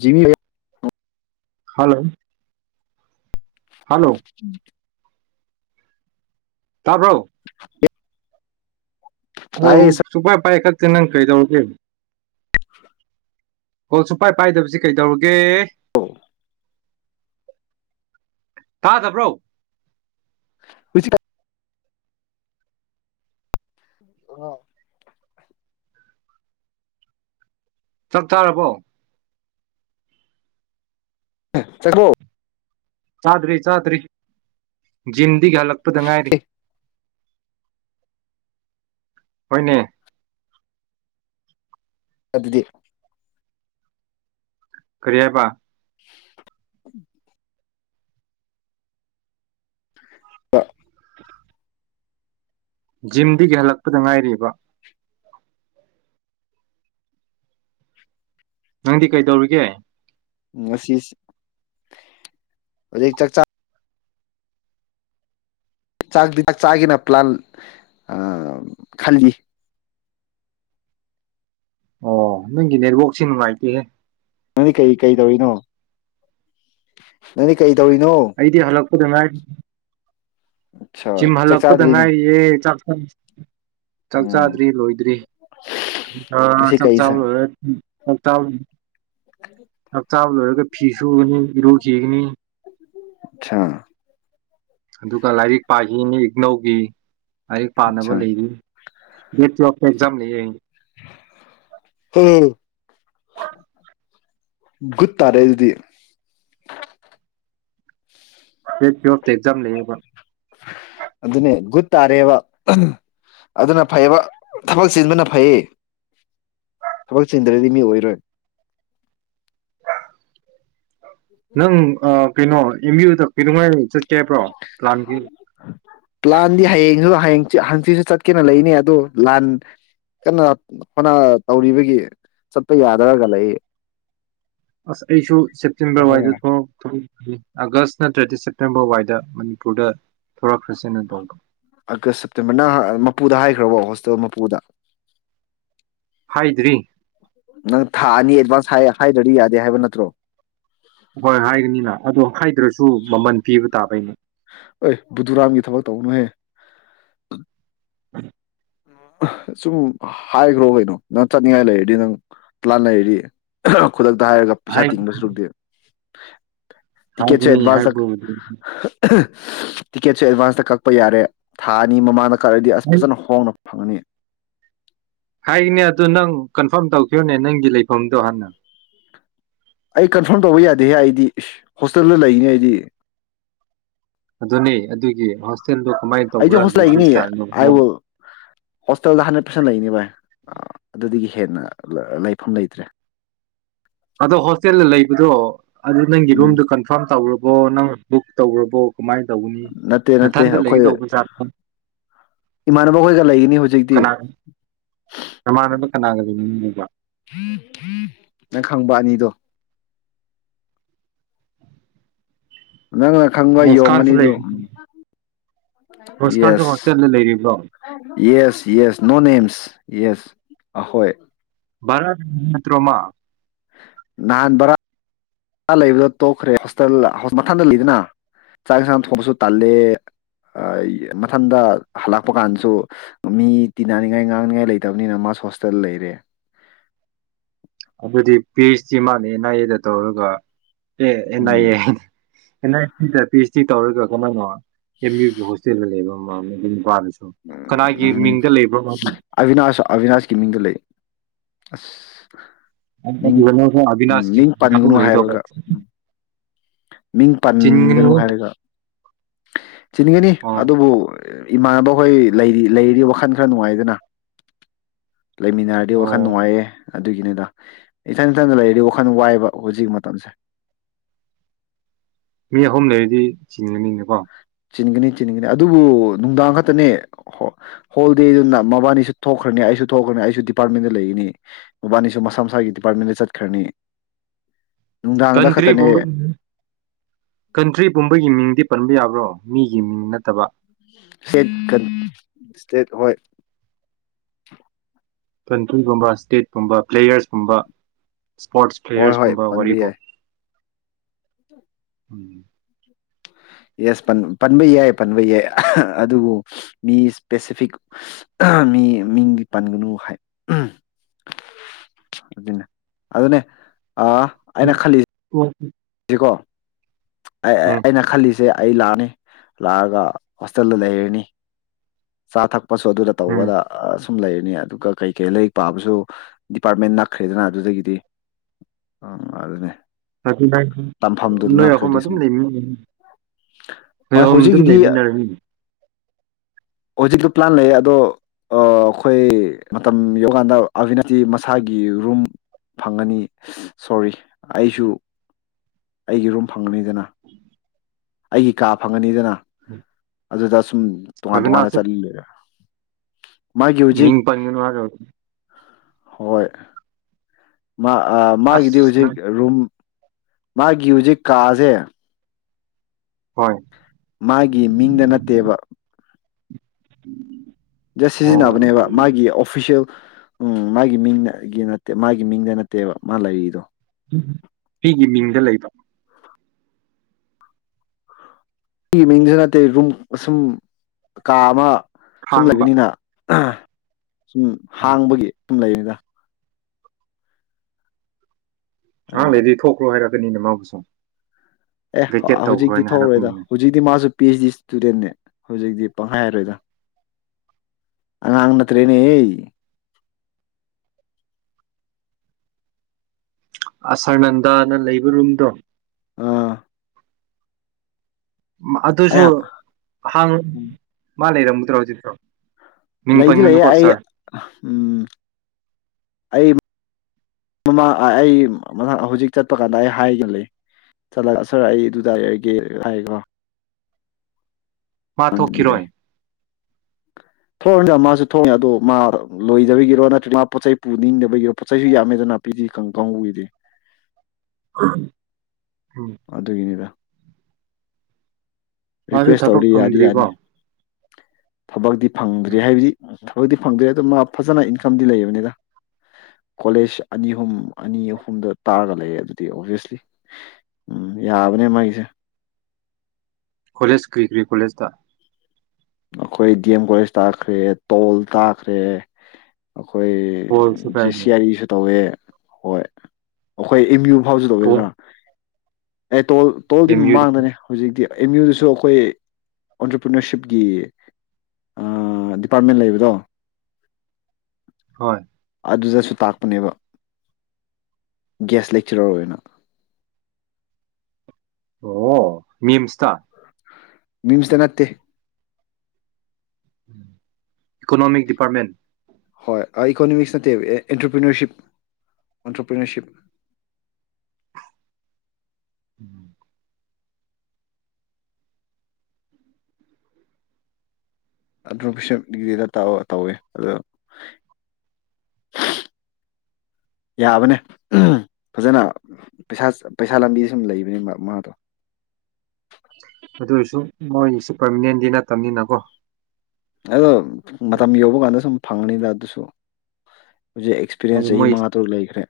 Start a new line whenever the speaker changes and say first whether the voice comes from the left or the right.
left: ꯖꯤꯃꯤ
right: hello
left: ꯎꯝ
right: ꯇꯥꯔꯕ
left: [inaudible]
right: ꯍ
left: ꯇꯥꯏꯌꯦ
right: ꯁꯄꯥꯔ ꯄꯥꯏ ꯀ ꯅꯪ ꯀꯩꯗꯧꯔꯒꯦ ꯀꯣ ꯁꯨꯄꯥꯏ ꯄꯥꯏꯗꯕꯁꯤ ꯀꯩꯗꯧꯔꯒꯦ ꯇꯥꯗꯕ꯭ꯔꯣ
left: ꯍꯧꯁꯤ ꯀ ꯑ
right: ꯆꯞ ꯆꯥꯔꯔꯕꯣ
left: ꯆꯪꯒꯣ
right: ꯆꯥꯗꯔꯤ ꯆꯥꯗꯔꯤꯟ ꯒꯤ ꯍꯜꯂꯛꯄꯗ ꯉꯥꯏꯔꯤ ꯍꯅꯦ
left: ꯑꯗꯨꯗꯤ
right: ꯀꯔꯤ ꯍꯥꯏꯦ ꯄ
left: ꯎꯝ ꯍ [unintelligible]
right: ꯖꯤꯝꯗꯒꯤ ꯍꯜꯂꯛꯄꯗ ꯉꯥꯏꯔꯤꯕ ꯅꯪꯗꯤ ꯀꯩꯗꯧꯔꯤꯒꯦ
left: ꯑꯁꯤ ꯍꯧꯖꯤꯛ ꯆꯥꯛꯆꯥ ꯆꯥꯛꯗꯤ ꯆꯥꯛ ꯆꯥꯒꯤꯅ ꯄ꯭ꯂꯥꯟ ꯈꯜꯂꯤ
right: ꯑꯣ ꯅꯪꯒꯤ ꯅꯦꯠꯋꯥꯛꯁꯦ ꯅꯨꯡꯉꯥꯏꯇꯦꯍꯦ
left: ꯅꯪꯗꯤ ꯀꯩ ꯀꯩ ꯇꯧꯔꯤꯅꯣ ꯅꯪꯗꯤ ꯀꯩ ꯇꯧꯔꯤꯅꯣ
right: ꯑꯩꯗꯤ ꯍꯜꯂꯛꯄꯗ ꯉꯥꯏꯔꯤ
left: ꯑꯠꯁꯥ
right: ꯖꯤꯝ
left: ꯆꯥꯛ
right: ꯍꯜꯂꯛꯄꯗ
left: ꯆꯥꯗ꯭ꯔꯤꯅꯦ
right: ꯉꯥꯏꯌꯦ ꯆꯥꯛ ꯎꯝ ꯆꯥꯛ
left: ꯎꯝ
right: ꯆꯥꯗ꯭ꯔꯤ ꯂꯣꯏꯗ꯭ꯔꯤ
left: ꯉꯁꯤ
right: ꯆꯥꯛ
left: ꯀꯩ
right: ꯆꯥꯕ
left: ꯏꯟꯁꯥꯡ
right: ꯂꯣꯏꯔ [unintelligible] ꯆꯥꯛꯆꯥꯕ ꯂꯣꯏꯔꯒ ꯐꯤ ꯁꯨꯒꯅꯤ ꯏꯔꯨꯈꯤꯒꯅꯤ
left: ꯑꯠꯁꯥ
right: ꯑꯗꯨꯒ ꯂꯥꯏꯔꯤꯛ ꯄꯥꯈꯤꯅꯤ ꯏꯅꯧꯒꯤ ꯂꯥꯏꯔꯤꯛ ꯄꯥꯅꯕ
left: ꯑꯠꯁꯥ
right: ꯂꯩꯔꯤ ꯑꯦꯛꯖꯝ ꯂꯩꯌꯦ
left: ꯎꯝ ꯒꯨꯠ ꯇꯥꯔꯦ ꯑꯗꯨꯗꯤ
right: ꯇ꯭ꯋꯦꯜ ꯑꯦꯛꯖꯝ ꯂꯩꯦꯕ
left: ꯑꯗꯨꯅꯦ ꯒꯨꯠ ꯇꯥꯔꯦꯕ ꯑꯗꯨꯅ ꯐꯩꯌꯦꯕ ꯊꯕꯛ ꯆꯤꯟꯕꯅ ꯐꯩꯌꯦ ꯊꯕꯛ ꯆꯤꯟꯗ꯭ꯔꯗꯤ ꯃꯤ ꯑꯣꯏꯔꯣꯏ
right: ꯅꯪ ꯑ ꯅꯪ ꯑꯦꯝ ꯌꯨꯗ ꯀꯩꯗꯧꯉꯩ ꯆꯠꯅꯤ
left: ꯄ꯭ꯂꯥꯟꯗꯤ ꯍꯌꯦꯡꯁꯨ ꯍꯪꯆꯤꯠꯁꯨ ꯆꯠꯀꯦꯅ ꯂꯩꯅꯦ ꯑꯗꯨꯗꯣ ꯂꯥꯟ ꯀꯟꯅ ꯍꯣꯠꯅ ꯇꯧꯔꯤꯕꯒꯤ ꯆꯠꯄ ꯌꯥꯗꯔꯒ ꯂꯩ
right: ꯑꯁ ꯑꯩꯁꯨ ꯁꯦꯞꯇꯦꯝꯕꯔ
left: ꯍꯣꯏ
right: ꯋꯥꯏꯗ ꯊꯣꯛꯂꯛ ꯑꯥꯒꯁ ꯅꯠꯇ꯭ꯔꯗꯤ ꯁꯦꯞꯇꯦꯝꯕꯔ ꯑꯗꯨꯋꯥꯏꯗ ꯃꯅꯤꯄꯨꯔꯗ ꯊꯣꯔꯛꯈ꯭ꯔꯁꯦꯅ ꯇꯧꯕ
left: ꯑꯥꯒꯁ ꯁꯦꯞꯇꯦꯝꯕꯔꯅ ꯃꯄꯨꯗ ꯍꯥꯏꯈ꯭ꯔꯕꯣ ꯍꯣꯁꯇꯦꯜ ꯃꯄꯨꯗ
right: ꯍꯥꯏꯗ꯭ꯔꯤ
left: ꯅꯪ ꯊꯥ ꯑꯅꯤ ꯑꯦꯗꯚꯥꯟꯁ ꯍꯥꯏꯗ꯭ꯔꯗꯤ ꯌꯥꯗꯦ ꯍꯥꯏꯕ ꯅꯠꯇ꯭ꯔꯣ
right: ꯍꯣꯏ ꯍꯥꯏꯒꯅꯤꯅ ꯑꯗꯣ ꯍꯥꯏꯗ꯭ꯔꯁꯨ ꯃꯃꯜ ꯄꯤꯕ ꯇꯥꯕꯩꯅꯦ
left: ꯑ [unintelligible]
right: ꯎꯝ [unintelligible]
left: ꯁꯨꯝ ꯍꯥꯏꯈ꯭ꯔꯣ ꯀꯩꯅꯣ ꯅꯪ ꯆꯠꯅꯤꯡꯉꯥꯏ ꯂꯩꯔꯗꯤ ꯅꯪ ꯄꯂꯥꯟ ꯂꯩꯔꯗꯤ ꯈꯨꯗꯛꯇ ꯍꯥꯏꯔꯒ ꯄꯩꯁꯥ
right: ꯍꯥꯏ
left: ꯇꯤꯡꯕ ꯁꯨꯔꯨꯛꯇꯤ ꯇꯤꯀꯦꯠꯁ
right: ꯍꯥꯏꯒꯅꯤ
left: ꯑꯦꯗꯚꯥꯟꯁ
right: ꯍꯥꯏꯕꯕꯨꯗꯤ
left: ꯇꯤꯀꯦꯠꯁꯨ ꯑꯦꯗꯚꯥꯟꯁꯇ ꯀꯛꯄ ꯌꯥꯔꯦ ꯊꯥ ꯑꯅꯤ ꯃꯃꯥꯡꯗ ꯀꯛꯑꯥꯗꯤ ꯐꯖꯅ ꯍꯣꯡꯅꯕ ꯐꯪꯅꯤ
right: ꯍꯥꯏꯅꯦ ꯑꯗꯨ ꯅꯪ ꯀꯟꯐꯥꯔꯝ ꯇꯧꯈꯤꯕꯅꯦ ꯅꯪꯒꯤ ꯂꯩꯐꯝꯗꯣ ꯍꯥꯟꯅ
left: ꯑꯩ ꯀꯟꯐꯥꯔꯝ ꯇꯧꯕ ꯌꯥꯗꯦꯍꯦ ꯑꯩꯗꯤ ꯏꯁ ꯍꯣꯁꯇꯦꯜꯗ ꯂꯩꯔꯤꯅꯦ ꯑꯩꯗꯤ
right: ꯑꯗꯨꯅꯦ ꯑꯗꯨꯒꯤ ꯍꯣꯁꯇꯦꯜꯗꯣ ꯀꯃꯥꯏꯅ
left: ꯑꯩꯗꯤ
right: ꯇꯧꯕ꯭ꯔꯥ
left: ꯍꯣꯁꯇꯦꯜ
right: ꯂꯩꯕꯩ
left: ꯂꯩꯒꯅꯤ
right: ꯁ꯭ꯇꯥꯥꯏꯜꯅꯣ
left: ꯑꯥꯏ ꯋꯤꯜ ꯍꯣꯁꯇꯦꯜꯗ ꯍꯟꯗ꯭ꯔꯦꯠ ꯄꯥꯔꯁꯦꯟ ꯂꯩꯅꯤ ꯚꯥꯏ ꯑꯗꯨꯗꯒꯤ ꯍꯦꯟꯅ ꯂꯩꯐꯝ ꯂꯩꯇ꯭ꯔꯦ
right: ꯑꯗꯣ ꯍꯣꯁꯇꯦꯜꯗ ꯂꯩꯕꯗꯣ ꯑꯗꯨ ꯅꯪꯒꯤ
left: ꯎꯝ
right: ꯔꯨꯝꯗꯨ ꯀꯟꯐꯥꯔꯝ ꯇꯧꯔꯨ ꯑꯣ ꯅꯪ ꯕꯨꯛ ꯇꯧꯈ꯭ꯔꯕꯣ
left: ꯅꯠꯇꯦ ꯅꯠꯇꯦ ꯑꯩꯈꯣꯏ
right: ꯖꯥꯠꯂꯣ
left: ꯏꯃꯥꯟꯅꯕ ꯑꯩꯈꯣꯏꯒ ꯂꯩꯒꯅꯤ ꯍꯧꯖꯤꯛꯇꯤ
right: ꯀꯅꯥ ꯅꯃꯥꯟꯅꯕ ꯀꯅꯥꯒ ꯂꯩꯃꯤꯟꯅꯔꯤꯕ
left: ꯈꯪꯕ ꯑꯅꯤꯗꯣ ꯅꯪꯅ ꯈꯪꯕ ꯌꯣꯡ
right: ꯃꯨꯁꯀꯥꯟꯁꯨ ꯂꯩ
left: ꯑꯅꯤꯗꯣ
right: ꯃꯨꯁꯀꯥꯟꯁꯨ
left: ꯌꯦꯁ
right: ꯍꯣꯁꯇꯦꯜꯗ ꯂꯩꯔꯤꯕ꯭ꯔꯣ
left: ꯌꯦꯁ ꯌꯦꯁ ꯅꯣ ꯅꯦꯝꯁ ꯌꯦꯁ ꯑꯍꯣꯏ
right: ꯚꯥꯔꯠ ꯅꯠꯇ꯭ꯔꯣ ꯃꯥ
left: ꯅꯍꯥꯟ ꯕꯔꯥ ꯂꯩꯕꯗ ꯇꯣꯛꯈ꯭ꯔꯦ ꯍꯣꯁꯇꯦꯜ ꯃꯊꯟꯗ ꯂꯩꯗꯅ ꯆꯥꯛ ꯌꯦꯟꯁꯥꯡ ꯊꯣꯡꯕꯁꯨ ꯇꯜꯂꯦ ꯃꯊꯟꯗ ꯍꯜꯂꯛꯄ ꯀꯥꯟꯁꯨ ꯃꯤ ꯇꯤꯟꯅꯅꯤꯡꯉꯥꯏ ꯉꯥꯡꯅꯤꯉꯥꯏ ꯂꯩꯇꯕꯅꯤꯅ ꯃꯥꯁꯨ ꯍꯣꯁꯇꯦꯜ ꯂꯩꯔꯦ
right: ꯑꯗꯨꯗꯤ ꯄꯤꯁꯇꯤ ꯃꯥꯜꯅꯦ ꯑꯦꯟ ꯑꯥꯏ ꯑꯦꯗ ꯇꯧꯔꯒ A N I
left: um
right: A P S D ꯇꯧꯔꯤꯒꯀꯣꯅ ꯅꯣ ꯑꯦꯝ ꯌꯨ ꯒꯤ ꯍꯣꯇꯦꯦꯜ ꯂꯩ ꯏꯕꯣ [unintelligible]
left: ꯎꯝ ꯎꯝ ꯑꯕꯤꯅꯥꯁ ꯑꯕꯤꯅꯥꯁꯀꯤ ꯃꯤꯡꯗ ꯂꯩ ꯑꯁ ꯃꯤꯡ
right: ꯑꯕꯤꯅꯥꯁ
left: ꯃꯤꯡ ꯄꯟꯒꯅꯨ
right: [unintelligible] ꯂꯩꯗ
left: ꯍꯥꯏꯕꯒ ꯎꯝ ꯃꯤꯡ ꯄꯟꯒꯅꯨ ꯍꯥꯏꯔꯒ ꯆꯤꯟꯒꯅꯤ
right: ꯑꯣ
left: ꯑꯗꯨꯕꯨ ꯏꯃꯥꯟꯅꯕ ꯍꯣꯏ ꯂꯩꯔꯤ ꯂꯩꯔꯤ ꯋꯥꯈꯜ ꯈꯔ ꯅꯨꯡꯉꯥꯏꯗꯅ ꯂꯩꯃꯤꯟꯅꯔꯗꯤ ꯋꯥꯈꯜ
right: ꯑꯣ
left: ꯅꯨꯡꯉꯥꯏꯌꯦ ꯑꯗꯨꯒꯤꯅꯤꯗ ꯏꯊꯟ ꯏꯊꯟꯗ ꯂꯩꯗꯤ ꯋꯥꯈꯜ ꯋꯥꯏꯕ ꯍꯧꯖꯤꯛ ꯃꯇꯝꯁꯦ
right: ꯑꯅꯤ ꯑꯍꯨꯝ ꯂꯩꯔꯗꯤ ꯆꯤꯡꯒꯅꯤꯗ ꯋꯥ
left: ꯆꯤꯟꯒꯅꯤ ꯆꯤꯟꯒꯅꯤ ꯑꯗꯨꯕꯨ ꯅꯨꯡꯗꯥꯡ ꯈꯛꯇꯅꯦ ꯍꯣꯜꯗꯦꯗꯨꯅ ꯃꯕꯥꯅꯤꯁꯨ ꯊꯣꯛꯈ꯭ꯔꯅꯤ ꯑꯩꯁꯨ ꯊꯣꯛꯈ꯭ꯔꯅꯤ ꯑꯩꯁꯨ ꯗꯤꯄꯥꯔꯠꯃꯦꯟꯗ ꯂꯩꯒꯅꯤ ꯃꯕꯥꯅꯤꯁꯨ ꯃꯁꯥ ꯃꯁꯥꯒꯤ ꯗꯤꯄꯥꯔꯠꯃꯦꯟꯗ ꯆꯠꯈ꯭ꯔꯅꯤ ꯅꯨꯡꯗꯥꯡꯗ
right: ꯀꯟꯇ꯭ꯔꯤ
left: ꯈꯛꯇꯅꯦ
right: ꯄꯨꯝꯕ ꯀꯟꯇ꯭ꯔꯤ ꯄꯨꯝꯕꯒꯤ ꯃꯤꯡꯗꯤ ꯄꯟꯕ ꯌꯥꯕ꯭ꯔꯣ ꯃꯤꯒꯤ ꯃꯤꯡ ꯅꯠꯇꯕ
left: ꯁꯦꯠ ꯀ ꯁꯇꯦꯠ ꯍꯣꯏ
right: ꯀꯟꯇ꯭ꯔꯤꯒꯨꯝꯕ ꯏꯁꯇꯦꯠꯀꯨꯝꯕ ꯄ꯭ꯂꯦꯌꯔꯁꯀꯨꯝꯕ ꯏꯁꯄꯣꯔꯠꯁ
left: ꯍꯣꯏ
right: ꯄ꯭ꯂꯦꯌꯔꯁꯀꯨꯝꯕ ꯋꯥꯔꯤꯕꯔꯤꯕ
left: ꯑꯗꯨ
right: [inaudible]
left: ꯌꯦꯁ ꯄꯟꯕ ꯌꯥꯏ ꯄꯟꯕ ꯌꯥꯏ ꯑꯗꯨꯕꯨ ꯃꯤ ꯏꯁꯄꯦꯁꯤꯐꯤꯛ ꯃꯤ ꯃꯤꯡꯗꯤ ꯄꯟꯒꯅꯨ ꯍꯥꯏ ꯑꯗꯨꯅꯦ ꯑꯗꯨꯅꯦ ꯑ ꯑꯩꯅ ꯈꯜꯂꯤꯁ
right: ꯎꯝ
left: ꯣ ꯑꯩꯅ ꯈꯜꯂꯤꯁꯦ ꯁꯦ ꯑꯩ ꯂꯥꯛꯑꯅꯤ ꯂꯥꯛꯑꯒ ꯍꯣꯁꯇꯦꯜꯗ ꯂꯩꯔꯅꯤ ꯆꯥ ꯊꯛꯄ ꯄꯣꯠꯁꯨ ꯑꯗꯨꯗ
right: ꯎꯝ
left: ꯇꯧꯕꯗ ꯑ ꯁꯨꯝ ꯂꯩꯔꯅꯤ ꯑꯗꯨꯒ ꯀꯩꯀꯩ ꯂꯥꯏꯔꯤꯛ ꯄꯥꯕꯁꯨ ꯗꯤꯄꯥꯔꯠꯃꯦꯟ ꯅꯛꯈ꯭ꯔꯦꯗꯅ ꯑꯗꯨꯗꯒꯤꯗꯤ ꯑꯗꯨꯅꯤ
right: ꯑꯗꯨ ꯅꯣꯏ ꯑꯍꯨꯝ ꯑꯗꯨꯝ
left: ꯁꯨꯝ
right: ꯂꯩꯃꯤꯟꯅꯅꯤ ꯅꯣꯏ
left: ꯍꯣꯏ
right: ꯑꯍꯨꯝ ꯑꯗꯨꯝ
left: ꯍꯧꯖꯤꯛꯀꯤꯗꯤ
right: ꯂꯩꯃꯤꯟꯅꯔꯅꯤ
left: ꯍꯧꯖꯤꯛꯇꯣ ꯄ꯭ꯂꯥꯟ ꯂꯩꯌꯦ ꯑꯗꯣ ꯑꯩꯈꯣꯏ ꯃꯇꯝ ꯌꯧꯀꯥꯟꯗ ꯑꯕꯤꯅꯥꯇꯤ ꯃꯁꯥꯒꯤ ꯔꯨꯝ ꯐꯪꯒꯅꯤ ꯁꯣꯔꯤ ꯑꯩꯁꯨ ꯑꯩꯒꯤ ꯔꯨꯝ ꯐꯪꯒꯅꯤꯗꯅ ꯑꯩꯒꯤ ꯀꯥ ꯐꯪꯉꯅꯤꯗꯅ
right: ꯎꯝ
left: ꯑꯗꯨ ꯇꯨꯃꯥꯟ ꯇꯃꯥꯟꯅ ꯆ ꯂꯩꯔ
right: ꯃꯤ ꯄꯒꯅ ꯃꯥꯒ
left: ꯍꯣꯏ ꯃꯥ ꯃꯥꯒꯤꯗꯤ
right: ꯑꯁ
left: ꯍꯧꯖꯤꯛ
right: ꯅꯪ
left: ꯔꯨꯝ ꯃꯥꯒꯤꯌ ꯍꯧꯖꯤꯛ ꯀꯥꯁꯦ
right: ꯍꯣꯏ
left: ꯃꯥꯒꯤ ꯃꯤꯡꯗ ꯅꯠꯇꯦꯕ
right: ꯎꯝ
left: ꯖꯁ ꯁꯤꯖꯤꯟꯅꯕꯅꯦꯕ ꯃꯥꯒꯤ ꯑꯣꯐꯤꯁꯦꯜ ꯎꯝ ꯃꯥꯒꯤ ꯃꯤꯡ ꯅ ꯒꯤ ꯅꯠꯇꯦ ꯃꯥꯒꯤ ꯃꯤꯡꯗ ꯅꯠꯇꯦꯕ ꯃꯥ ꯂꯩꯔꯤꯗꯣ
right: ꯎꯝ ꯑꯩ ꯒꯤ ꯃꯤꯡꯗ ꯂꯩꯕ
left: ꯒꯤ ꯃꯤꯡꯗ ꯅꯠꯇꯦ ꯔꯨꯝ ꯁꯨꯝ ꯀꯥ ꯑꯃ ꯁꯨꯝ
right: ꯈꯥꯡꯕ
left: ꯂꯩꯕꯅꯤꯅ ꯑꯥ ꯎꯝ ꯍꯥꯡꯕꯒꯤ ꯨꯎꯝ ꯂꯩꯅꯤꯗ
right: ꯉꯍꯥꯛ
left: ꯑꯗꯨꯅ
right: ꯂꯩꯗꯤ ꯊꯣꯛꯈ꯭ꯔꯣ ꯍꯥꯏꯔ ꯑꯗꯨꯅ ꯃꯥꯕꯨꯁꯨ
left: ꯑꯦ
right: ꯚꯦꯀꯦꯠ
left: ꯍꯧꯖꯤꯛꯇꯤ
right: ꯇꯧꯈ꯭ꯔꯣꯅ
left: ꯊꯣꯛꯎꯔꯣꯏꯗ
right: ꯍꯥꯏꯔꯛꯀꯅꯤꯅꯦ
left: ꯍꯧꯖꯤꯛꯇꯤ ꯃꯥꯁꯨ ꯄꯤ ꯖꯤ ꯏꯁꯇꯨꯗꯦꯟꯅꯦ ꯍꯧꯖꯤꯛꯇꯤ ꯄꯪꯍꯥꯏ ꯍꯥꯏꯔꯣꯏꯗ ꯑꯉꯥꯡ ꯅꯠꯇ꯭ꯔꯦꯅꯦꯍꯦ
right: ꯑꯁꯔꯅꯟꯗꯥꯅ ꯂꯩꯕ ꯔꯨꯝꯗꯣ
left: ꯑꯥ ꯑꯩ
right: ꯑꯗꯨꯁꯨ ꯍꯥꯡ ꯂꯩꯔꯝꯒꯗꯔꯣ ꯍꯨꯖꯤꯛꯁꯨ
left: ꯂꯩꯗꯤ ꯂꯩꯌꯦ ꯑꯩ ꯎꯝ ꯑꯩꯃ ꯑꯥ ꯑꯥ ꯑꯩ ꯝꯅꯥ ꯍꯧꯖꯤꯛ ꯆꯠꯄ ꯀꯥꯟꯗ ꯑꯩ ꯍꯥꯏꯒ ꯂꯩ ꯆꯠꯂꯒ ꯁꯔ ꯑꯩ ꯑꯗꯨꯗꯔꯔꯒꯦ ꯍꯥꯏꯒꯔꯣ꯫
right: ꯊꯣꯛꯈꯤꯔꯣꯏ
left: ꯊꯣꯡꯑꯥꯅꯤꯗꯅ ꯃꯥꯖꯨ ꯊꯣꯡꯉꯦ ꯑꯗꯣ ꯃꯥ ꯂꯣꯏꯗꯕꯒꯤꯔꯣ ꯅꯠꯇ꯭ꯔꯒ ꯃꯥ ꯄꯣꯠ ꯆꯩ ꯄꯨꯅꯤꯡꯗꯕꯒꯤꯔꯣ ꯄꯣꯠꯆ ꯆꯩꯁꯨ ꯌꯥꯝꯃꯦꯗꯅ ꯄꯤꯖꯤ ꯀꯥꯡ ꯀꯥꯡꯕꯨꯒꯤꯗꯤ
right: ꯎꯝ ꯎꯝ
left: ꯑꯗꯨꯒꯤꯅꯤꯗ
right: ꯃꯥꯁꯨ ꯊꯕꯛ ꯐꯪꯗ꯭ꯔꯤꯀꯣ
left: ꯊꯕꯛꯗꯤ ꯐꯪꯗ꯭ꯔꯤ
right: ꯎꯝ
left: ꯍꯥꯏꯕꯗꯤ ꯊꯕꯛꯇꯤ ꯐꯪꯗ꯭ꯔꯦ ꯑꯗꯣ ꯃꯥ ꯐꯖꯅ ꯏꯟꯀꯝꯗꯤ ꯂꯩꯕꯅꯤꯗ ꯀꯣꯂꯦꯖ ꯑꯅꯤ ꯑꯍꯨꯝ ꯑꯅꯤ ꯑꯍꯨꯝꯗ ꯇꯥꯔꯒ ꯂꯩ ꯑꯗꯨꯗꯤ ꯑꯣꯚꯌꯁꯂꯤ ꯎꯝ ꯌꯥꯕꯅꯦ ꯃꯥꯒꯤꯁꯦ
right: ꯀꯣꯂꯦꯖ ꯀ꯭ꯔꯤ ꯀ꯭ꯔꯤ ꯀꯣꯂꯦꯖꯗ
left: ꯑꯩꯈꯣꯏ ꯗꯤ ꯑꯦꯝ ꯀꯣꯂꯦꯖ ꯇꯥꯈ꯭ꯔꯦ ꯇꯣꯜ ꯇꯥꯈ꯭ꯔꯦ ꯑꯩꯈꯣꯏ
right: ꯄꯣꯜꯁꯨ
left: ꯖꯦ
right: ꯀꯥꯏꯅꯤ
left: ꯁꯤ ꯑꯔꯤꯁꯨ ꯇꯧꯋꯦ ꯍꯣꯏ ꯑꯩꯈꯣꯏ ꯑꯦꯝ ꯌꯨ ꯁꯨ
right: ꯄꯣꯜ
left: ꯇꯧꯑꯗꯅ ꯑ ꯇꯣꯜ ꯇꯣꯜꯗꯤ
right: ꯑꯦꯝ ꯌꯨ
left: ꯃꯥꯡꯗꯅꯦ ꯍꯧꯖꯤꯛꯇꯤ ꯑꯦꯝ ꯌꯨꯗꯁꯨ ꯑꯩꯈꯣꯏ ꯑꯣꯟꯇꯔꯄ꯭ꯔꯤꯅꯔꯁꯤꯞ ꯒꯤ ꯑꯥ ꯗꯤꯄꯥꯔꯠꯃꯦꯟ ꯂꯩꯕꯗꯣ
right: ꯍꯣꯏ
left: ꯑꯗꯨꯗꯁꯨ ꯇꯥꯛꯄꯅꯦꯕ ꯒ꯭ꯌꯥꯁ ꯂꯦꯛꯆꯔꯔ ꯑꯣꯏꯅ
right: ꯑꯣ ꯃꯤꯝꯁꯇ
left: ꯃꯤꯝꯁꯗ ꯅꯠꯇꯦ
right: ꯏꯀꫭꯅꫭꯃꯤꯛ ꯗꯤꯄꯥꯔꯃꯦꯟ
left: ꯍꯣꯏ ꯏꯀꯣꯅꯣꯃꯤꯛꯁ ꯅꯠꯇꯦ ꯑꯦꯟꯇꯔꯄ꯭ꯔꯤꯅꯔꯁꯤꯞ ꯑꯣꯟꯇꯔꯄ꯭ꯔꯤꯅꯔꯁꯤꯞ
right: ꯎꯝ
left: ꯑꯗꯨꯣꯐꯁꯞ ꯗꯤꯒ꯭ꯔꯤꯗ ꯇꯧꯔ ꯇꯧꯋꯦ ꯑꯗ ꯌꯥꯕꯅꯦ ꯐꯖꯅ ꯄꯩꯁꯥ ꯄꯩꯁꯥ ꯂꯝꯕꯤ ꯁꯨꯝ ꯂꯩꯕꯅꯤ ꯃꯥꯗꯣ
right: ꯑꯗꯨꯑꫭꯏꯁꯨ ꯃꯣꯏꯒꯤꯁꯨ ꯄꯔꯃꯤꯅꯦꯟꯗꯤ ꯅꯠꯇꯕꯅꯤꯅꯀꯣ
left: ꯑꯗꫭ ꯃꯇꯝ ꯌꯧꯕ ꯀꯥꯟꯗ ꯁꯨꯝ ꯐꯪꯅꯤꯗ ꯑꯗꯨꯁꯨ ꯍꯧꯖꯤꯛ ꯑꯦꯛꯁꯄꯤꯔꯤꯌꯦꯟꯁ
right: ꯑꯗꯨ
left: ꯆꯍꯤ
right: ꯃꯣꯏ
left: ꯃꯉꯥ ꯇꯔꯨꯛ ꯂꯩꯈ꯭ꯔꯦ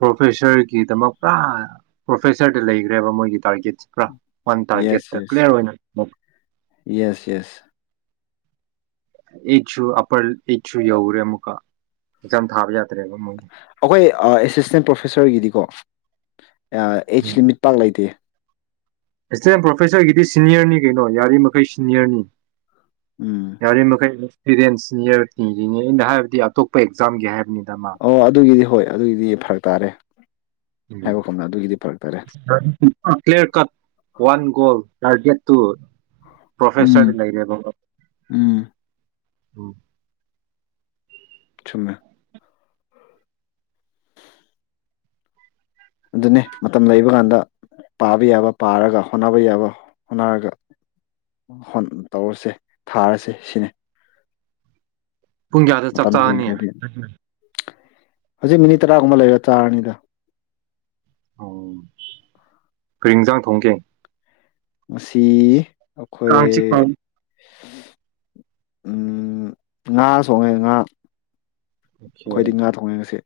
right: ꯄ꯭ꯔꯣꯐꯦꯁꯔꯒꯤꯗꯃꯛ ꯄꯨꯔꯥ ꯄ꯭ꯔꯣꯐꯦꯁꯔꯗ ꯂꯩꯈ꯭ꯔꯦꯕ ꯃꯣꯏꯒꯤ ꯇꯥꯔꯒꯦꯠ ꯈ ꯋꯥꯟ ꯇꯥꯔꯒꯦꯠꯇ
left: ꯌꯦꯁ ꯌꯦꯁ
right: ꯀ꯭ꯂꯤꯌꯥꯔ ꯑꯣꯏꯅ [inaudible]
left: ꯌꯦꯁ ꯌꯦꯁ
right: ꯑꯩꯠꯁꯨ ꯑꯞꯄꯔ ꯑꯩꯠꯁꯨ ꯌꯧꯔꯦ ꯑꯃꯨꯛꯀ ꯑꯦꯛꯖꯝ ꯊꯥꯕ ꯌꯥꯗ ꯇ꯭ꯔꯦꯕ ꯃꫭꯏꯗꯤ
left: ꯑꯩꯈꯣꯏ ꯑꯦꯁꯤꯁꯇꯦꯟ ꯄ꯭ꯔꯣꯐꯦꯁꯔꯒꯤꯗꯤꯀꯣ ꯑꯦꯖ
right: ꯎꯝ
left: ꯂꯤꯃꯤꯠ ꯄꯥꯛ ꯂꯩꯇꯦ
right: ꯑꯦꯁꯤꯁꯇꯦꯟ ꯄ꯭ꯔꯣꯐꯦꯁꯔꯒꯤꯗꯤ ꯁꯤꯅꯤꯌꯔꯅꯤ ꯀꯩꯅꯣ ꯌꯥꯔꯤꯃꯩ ꯁꯤꯅꯤꯌꯔꯅꯤ
left: ꯎꯝ
right: ꯌꯥꯔꯤ ꯃꯈꯩ ꯑꯦꯛꯃ꯭ꯔꯤꯔꯦꯟ ꯁ‌ꯦꯅꯤꯌ꯭ꯔ ꯊꯤꯔꯤꯉꯦ ꯑꯩꯅ ꯍꯥꯏꯕꯗꯤ ꯑꯇꯣꯞꯄ ꯑꯦꯛꯖꯥꯝꯒꯤ ꯍꯥꯏꯕꯅꯤꯅ
left: ꯑꯣ ꯑꯗꯨꯒꯤꯗꯤ ꯍꯣꯏ ꯑꯗꯨꯒꯤꯗꯤ ꯐꯔꯛ ꯇꯥꯔꯦ ꯍꯥꯏꯕ ꯀꯨꯝꯅ ꯑꯗꯨꯒꯤꯗꯤ ꯐꯔꯛ ꯇꯥꯔꯦ
right: [unintelligible] clear cut one goal target to
left: um
right: ꯄ꯭ꯔ‌ꯦꯐꯦꯁꯥ꯭ꯔꯗ ꯂꯩꯔꯕ
left: ꯎꯝ
right: ꯎꯝ
left: ꯆꯨꯝꯃꯦ ꯑꯗꯨꯅꯦ ꯃꯇꯝ ꯂꯩꯕ ꯀꯥꯟꯗ ꯄꯥꯕ ꯌꯥꯕ ꯄꯥꯔꯒ ꯍꯣꯠꯅꯕ ꯌꯥꯕ ꯍꯣꯠꯅꯔꯒ ꯇꯧꯔꯁꯦ ꯊꯥꯔꯁꯦ ꯁꯤꯅꯤ
right: ꯄꯨꯡ ꯀꯌꯥꯗ ꯆꯥꯛ ꯆꯛꯒꯅꯤ
left: ꯍꯦꯟꯈ꯭ꯔꯗꯤ ꯍꯧꯖꯤꯛ ꯃꯤꯅꯤꯠ ꯇꯔꯥꯒꯨꯝꯕ ꯂꯩꯔꯦ ꯆꯥꯔꯅꯤꯗ
right: ꯎ ꯀꯩ ꯏꯟꯖꯥꯡ ꯊꯣꯡꯒꯦ
left: ꯉꯁꯤ ꯑꯈꯣꯏ
right: ꯀꯥꯡ ꯆꯤꯛꯄ
left: ꯎꯝ ꯉꯥ ꯁꯣꯡꯉꯦ ꯉꯥ
right: ꯑꯣꯀꯦ
left: ꯑꯈꯣꯏꯗꯤ ꯉꯥ ꯊꯣꯡꯉꯩ ꯉꯁꯤ